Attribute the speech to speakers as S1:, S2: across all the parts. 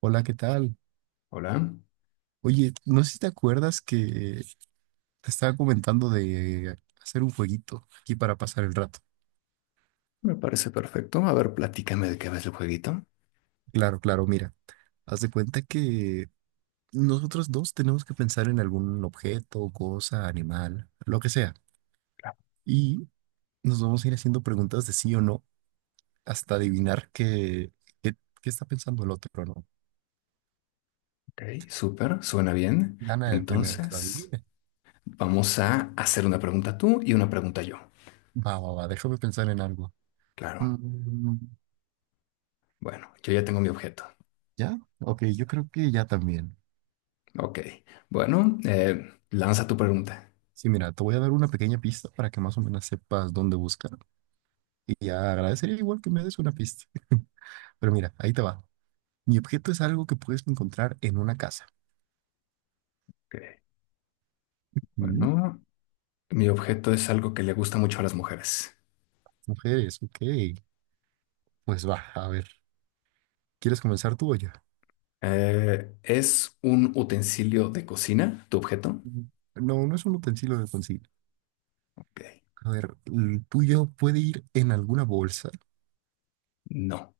S1: Hola, ¿qué tal?
S2: Hola,
S1: Oye, no sé si te acuerdas que te estaba comentando de hacer un jueguito aquí para pasar el rato.
S2: me parece perfecto. A ver, platícame de qué ves el jueguito.
S1: Claro, claro, mira, haz de cuenta que nosotros dos tenemos que pensar en algún objeto, cosa, animal, lo que sea. Y nos vamos a ir haciendo preguntas de sí o no hasta adivinar qué, qué está pensando el otro, ¿no?
S2: Ok, súper, suena bien.
S1: Gana el primero que lo
S2: Entonces,
S1: adivine.
S2: vamos a hacer una pregunta tú y una pregunta yo.
S1: Va, va, va, déjame pensar en algo.
S2: Claro,
S1: Mm,
S2: bueno, yo ya tengo mi objeto.
S1: ¿Ya? Ok, yo creo que ya también.
S2: Ok, bueno, lanza tu pregunta.
S1: Sí, mira, te voy a dar una pequeña pista para que más o menos sepas dónde buscar. Y ya agradecería igual que me des una pista. Pero mira, ahí te va. Mi objeto es algo que puedes encontrar en una casa.
S2: Ok,
S1: Mm.
S2: bueno, mi objeto es algo que le gusta mucho a las mujeres.
S1: Mujeres, ok. Pues va, a ver. ¿Quieres comenzar tú o yo?
S2: ¿Es un utensilio de cocina tu objeto?
S1: Mm. No, no es un utensilio de cocina.
S2: Ok,
S1: A ver, ¿el tuyo puede ir en alguna bolsa?
S2: no.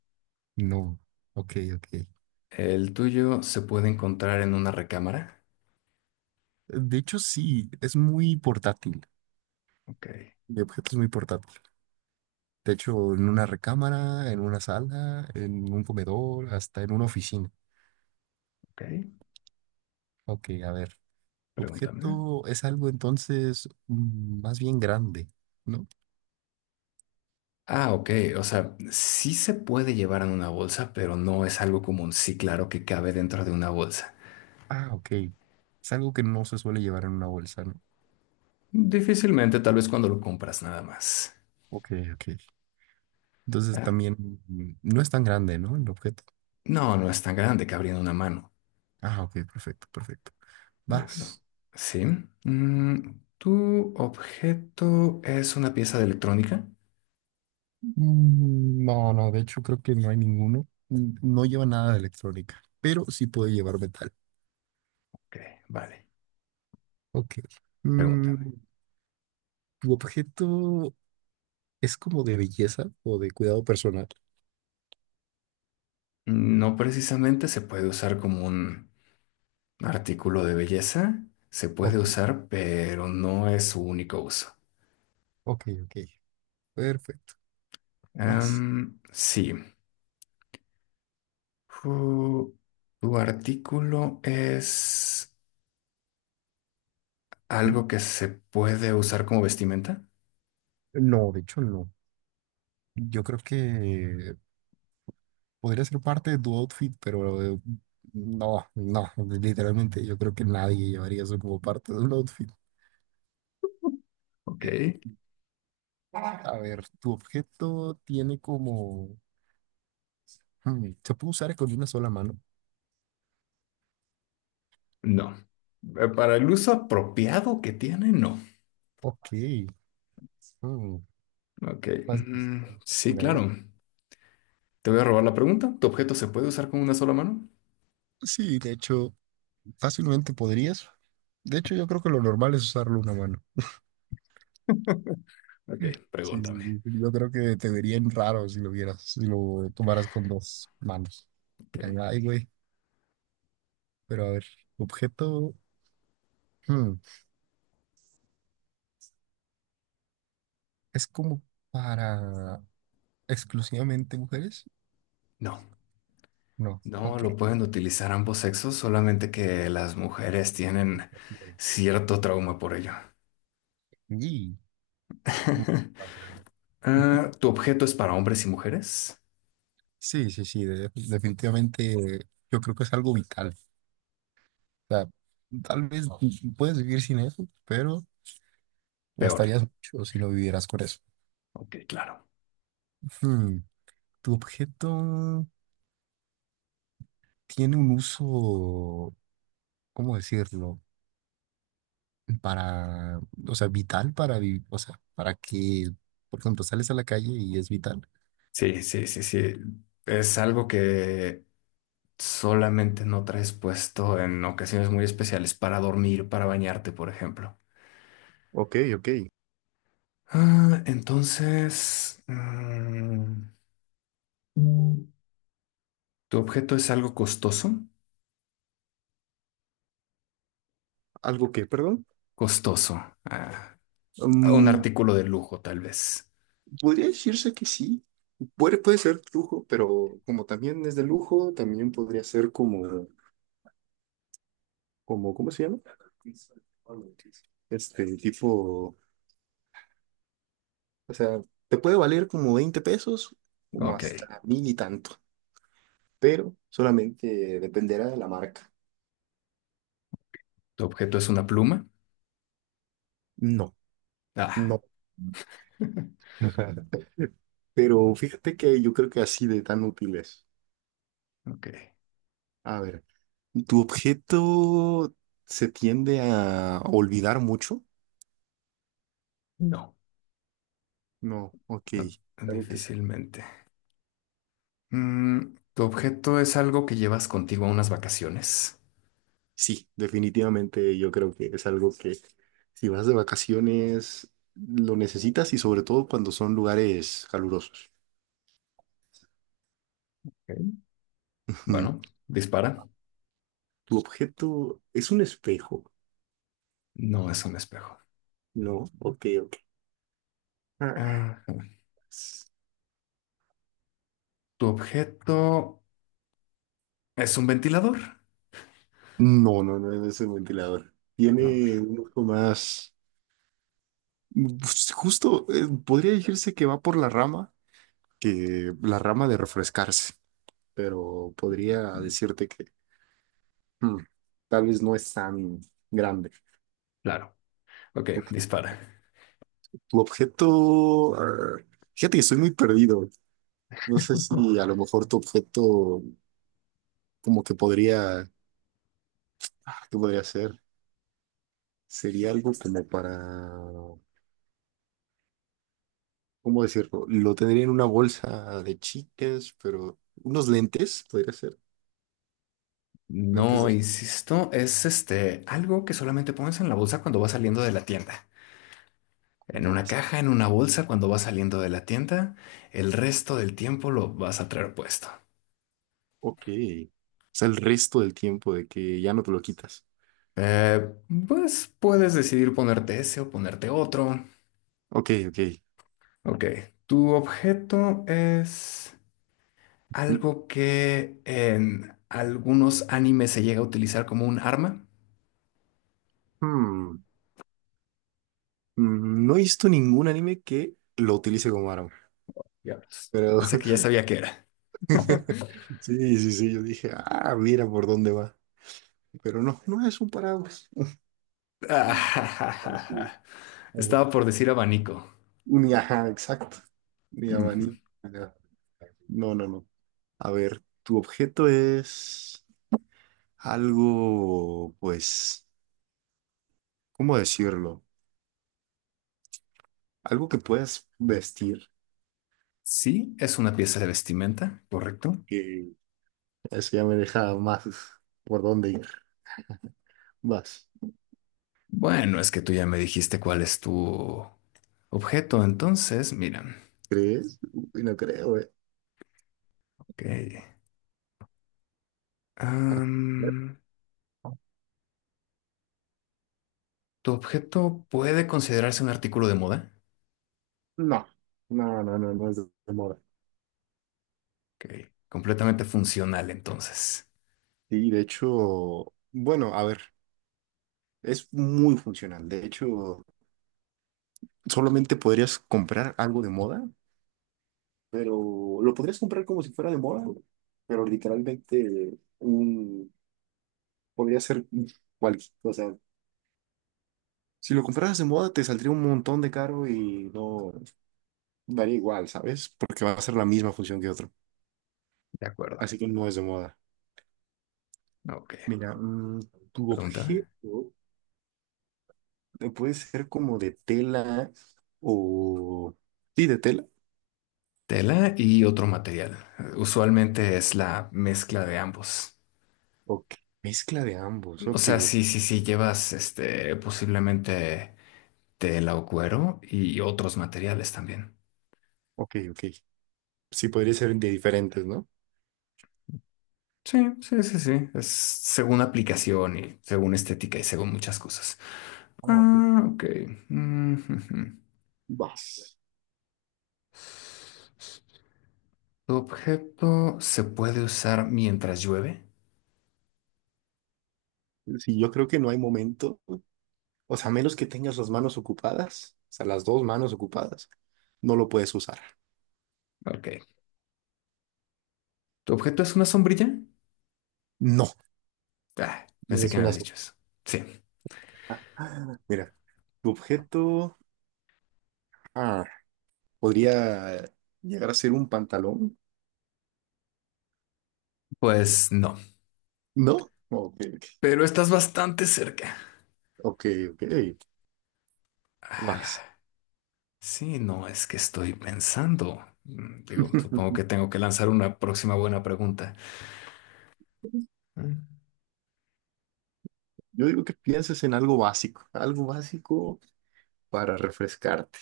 S1: No. Ok, ok.
S2: ¿El tuyo se puede encontrar en una recámara?
S1: De hecho, sí, es muy portátil.
S2: Ok,
S1: Mi objeto es muy portátil. De hecho, en una recámara, en una sala, en un comedor, hasta en una oficina.
S2: ok.
S1: Ok, a ver.
S2: Pregúntame.
S1: Objeto es algo entonces más bien grande, ¿no?
S2: Ah, ok. O sea, sí se puede llevar en una bolsa, pero no es algo común. Sí, claro que cabe dentro de una bolsa.
S1: Ah, ok. Es algo que no se suele llevar en una bolsa, ¿no?
S2: Difícilmente, tal vez cuando lo compras nada más.
S1: Ok, ok. Entonces
S2: Ah,
S1: también no es tan grande, ¿no? El objeto.
S2: no, no es tan grande, cabría en una mano.
S1: Ah, ok, perfecto, perfecto.
S2: Bueno,
S1: Vas.
S2: sí. ¿Tu objeto es una pieza de electrónica?
S1: No, no, de hecho creo que no hay ninguno. No lleva nada de electrónica, pero sí puede llevar metal.
S2: Ok, vale.
S1: Ok. Mm,
S2: Pregúntame.
S1: ¿Tu objeto es como de belleza o de cuidado personal?
S2: No precisamente se puede usar como un artículo de belleza. Se puede
S1: Ok,
S2: usar, pero no es su único uso.
S1: ok, ok. Perfecto. Vas.
S2: Sí. Ju- ¿Tu artículo es algo que se puede usar como vestimenta?
S1: No, de hecho no. Yo creo que podría ser parte de tu outfit, pero no, no, literalmente yo creo que nadie llevaría eso como parte de un outfit.
S2: Ok.
S1: A ver, tu objeto tiene como... ¿se puede usar con una sola mano?
S2: No. Para el uso apropiado que tiene, no.
S1: Ok. hmm,
S2: Ok.
S1: Más difícil.
S2: Mm,
S1: Sí,
S2: sí,
S1: a ver.
S2: claro. Te voy a robar la pregunta. ¿Tu objeto se puede usar con una sola mano?
S1: Sí, de hecho, fácilmente podrías. De hecho, yo creo que lo normal es usarlo una mano.
S2: Ok,
S1: Sí, sí,
S2: pregúntame.
S1: sí. Yo creo que te verían raro si lo vieras, si lo tomaras con dos manos. Dirían,
S2: Ok.
S1: ay, güey. Pero a ver, objeto. hmm, ¿Es como para exclusivamente mujeres?
S2: No.
S1: No,
S2: No
S1: ok.
S2: lo pueden utilizar ambos sexos, solamente que las mujeres tienen cierto trauma por ello.
S1: Y, uh, a ver, a ver.
S2: Ah, ¿tu objeto es para hombres y mujeres?
S1: Sí, sí, sí, definitivamente yo creo que es algo vital. O sea, tal vez puedes vivir sin eso, pero
S2: Peor.
S1: gastarías mucho si no vivieras con eso.
S2: Ok, claro.
S1: Hmm, ¿Tu objeto tiene un uso? ¿Cómo decirlo? Para, o sea, vital para vivir, o sea, para que, por ejemplo, sales a la calle y es vital.
S2: Sí, sí, sí, sí. Es algo que solamente no traes puesto en ocasiones muy especiales para dormir, para bañarte, por ejemplo.
S1: Ok, ok.
S2: Ah, entonces, ¿tu objeto es algo costoso?
S1: ¿Algo que, perdón?
S2: Costoso. Ah, un
S1: Mm,
S2: artículo de lujo, tal vez.
S1: podría decirse que sí. Puede, puede ser lujo, pero como también es de lujo, también podría ser como, como, ¿cómo se llama? Este tipo, o sea, te puede valer como 20 pesos, como
S2: Ok.
S1: hasta mil y tanto, pero solamente dependerá de la marca.
S2: ¿Tu objeto es una pluma?
S1: No,
S2: Ah,
S1: no. Ajá. Pero fíjate que yo creo que así de tan útiles.
S2: ok.
S1: A ver, ¿tu objeto se tiende a olvidar mucho?
S2: No,
S1: No, ok.
S2: no,
S1: Algo que sí.
S2: difícilmente. ¿Tu objeto es algo que llevas contigo a unas vacaciones?
S1: Sí, definitivamente yo creo que es algo que si vas de vacaciones lo necesitas y sobre todo cuando son lugares calurosos.
S2: Ok.
S1: Ujú.
S2: Bueno, dispara.
S1: ¿Tu objeto es un espejo?
S2: No es un espejo.
S1: No, ok, ok. Ah,
S2: Ah,
S1: s-
S2: ¿tu objeto es un ventilador?
S1: No, no, no es un ventilador.
S2: No, ¿verdad?
S1: Tiene un uso más. Pues, justo, podría decirse que va por la rama, que la rama de refrescarse, pero podría decirte que mm, tal vez no es tan grande.
S2: Claro. Ok,
S1: Ok.
S2: dispara.
S1: Tu objeto, ar, fíjate que estoy muy perdido. No sé si a lo mejor tu objeto como que podría, ah, ¿qué podría ser? Sería algo como para, ¿cómo decirlo? Lo tendría en una bolsa de chicas, pero unos lentes, podría ser, lentes
S2: No,
S1: de...
S2: insisto, es este algo que solamente pones en la bolsa cuando vas saliendo de la tienda. En
S1: no.
S2: una caja, en una bolsa, cuando vas saliendo de la tienda, el resto del tiempo lo vas a traer puesto.
S1: Ok. O sea, el resto del tiempo de que ya no te lo quitas.
S2: Eh, pues puedes decidir ponerte ese o ponerte otro.
S1: Ok, ok.
S2: Ok, tu objeto es
S1: Mm,
S2: algo que en algunos animes se llega a utilizar como un arma.
S1: mm, No he visto ningún anime que lo utilice como arma.
S2: Diablos.
S1: Pero
S2: Pensé que ya sabía qué era.
S1: sí, sí, sí, yo dije, ah, mira por dónde va. Pero no, no es un paraguas. Mm, sí. A ver,
S2: Estaba por decir abanico.
S1: ni ajá, exacto. Ni
S2: Ujú.
S1: abanico. Nada. No, no, no. A ver, tu objeto es algo, pues, ¿cómo decirlo? Algo que puedas vestir,
S2: Sí, es una pieza de vestimenta, correcto.
S1: que eso ya me deja más por dónde ir. Vas.
S2: Bueno, es que tú ya me dijiste cuál es tu objeto, entonces, mira,
S1: ¿Crees? Uy, no creo, eh.
S2: ok.
S1: A ver.
S2: Am, ¿Tu objeto puede considerarse un artículo de moda?
S1: No, no, no, no, no es de moda.
S2: Ok, completamente funcional entonces.
S1: Y de hecho, bueno, a ver, es muy funcional. De hecho, solamente podrías comprar algo de moda, pero lo podrías comprar como si fuera de moda, pero literalmente un, podría ser cualquier, o sea, si lo compraras de moda te saldría un montón de caro y no. Daría igual, ¿sabes? Porque va a ser la misma función que otro.
S2: De acuerdo.
S1: Así que no es de moda.
S2: Ok,
S1: Mira, tu
S2: pregúntame.
S1: objeto puede ser como de tela o... Sí, de tela.
S2: Tela y otro material. Usualmente es la mezcla de ambos.
S1: Ok. Mezcla de ambos.
S2: O
S1: Ok,
S2: sea,
S1: o-
S2: sí, sí, sí, llevas este posiblemente tela o cuero y otros materiales también.
S1: ok, ok. Sí, podría ser de diferentes, ¿no?
S2: Sí, sí, sí, sí. Es según aplicación y según estética y según muchas cosas.
S1: Ah, ok.
S2: Ah, ok. Mm, ujú.
S1: Vas.
S2: ¿Tu objeto se puede usar mientras llueve?
S1: Sí, yo creo que no hay momento. O sea, a menos que tengas las manos ocupadas, o sea, las dos manos ocupadas, no lo puedes usar.
S2: Ok. ¿Tu objeto es una sombrilla?
S1: No,
S2: Ah,
S1: no
S2: pensé que
S1: es
S2: me
S1: una
S2: habías
S1: sopa.
S2: dicho eso. Sí,
S1: Mira, tu objeto. Ah, podría llegar a ser un pantalón,
S2: pues no.
S1: ¿no? Ok,
S2: Pero estás bastante cerca.
S1: ok, ok, vas.
S2: Ah, sí, no, es que estoy pensando. Digo, supongo que tengo que lanzar una próxima buena pregunta. Mm,
S1: Yo digo que pienses en algo básico para refrescarte.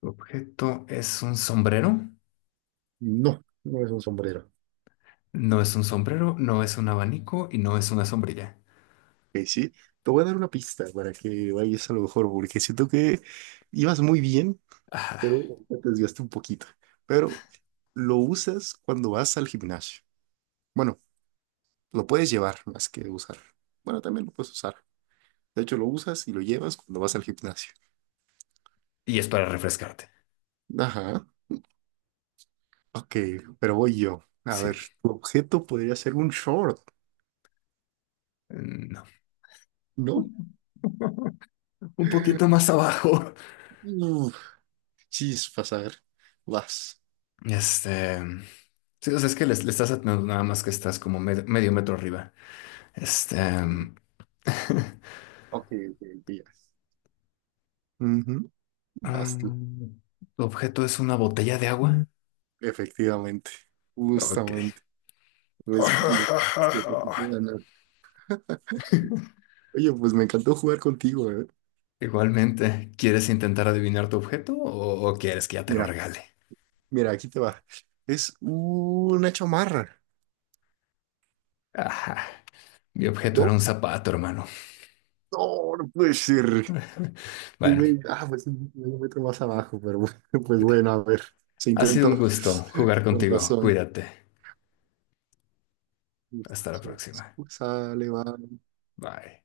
S2: ¿Tu objeto es un sombrero?
S1: No, no es un sombrero.
S2: No es un sombrero, no es un abanico y no es una sombrilla.
S1: Ok, sí, te voy a dar una pista para que vayas a lo mejor, porque siento que ibas muy bien,
S2: Ah,
S1: pero te desviaste un poquito. Pero lo usas cuando vas al gimnasio. Bueno, lo puedes llevar más que usar. Bueno, también lo puedes usar. De hecho, lo usas y lo llevas cuando vas al gimnasio.
S2: y es para refrescarte.
S1: Ajá. Ok, pero voy yo. A
S2: Sí,
S1: ver, tu objeto podría ser un short,
S2: no.
S1: ¿no?
S2: Un poquito más abajo.
S1: Uf, chispas, a ver. Vas.
S2: Este, sí, o sea, es que le estás atinando nada más que estás como medio metro arriba. Este,
S1: Mm. Ok, ok, ok, ya. Ujú. Vas tú.
S2: mm, ¿tu objeto es una botella de agua?
S1: Efectivamente.
S2: Ok.
S1: Justamente. Pues, porque te tocó ganar. Oye, pues me encantó jugar contigo, ¿eh?
S2: Igualmente, ¿quieres intentar adivinar tu objeto o quieres que ya te lo
S1: Mira,
S2: regale?
S1: mira, aquí te va. Es una chamarra,
S2: Ajá, mi objeto era
S1: ¿no?
S2: un zapato, hermano.
S1: No, no puede ser. Y,
S2: Bueno,
S1: güey, ah, pues un metro más abajo, pero bueno, pues bueno, a ver, se
S2: ha sido un
S1: intentó,
S2: gusto jugar
S1: con
S2: contigo.
S1: razón.
S2: Cuídate. Hasta la próxima.
S1: Sale, va.
S2: Bye.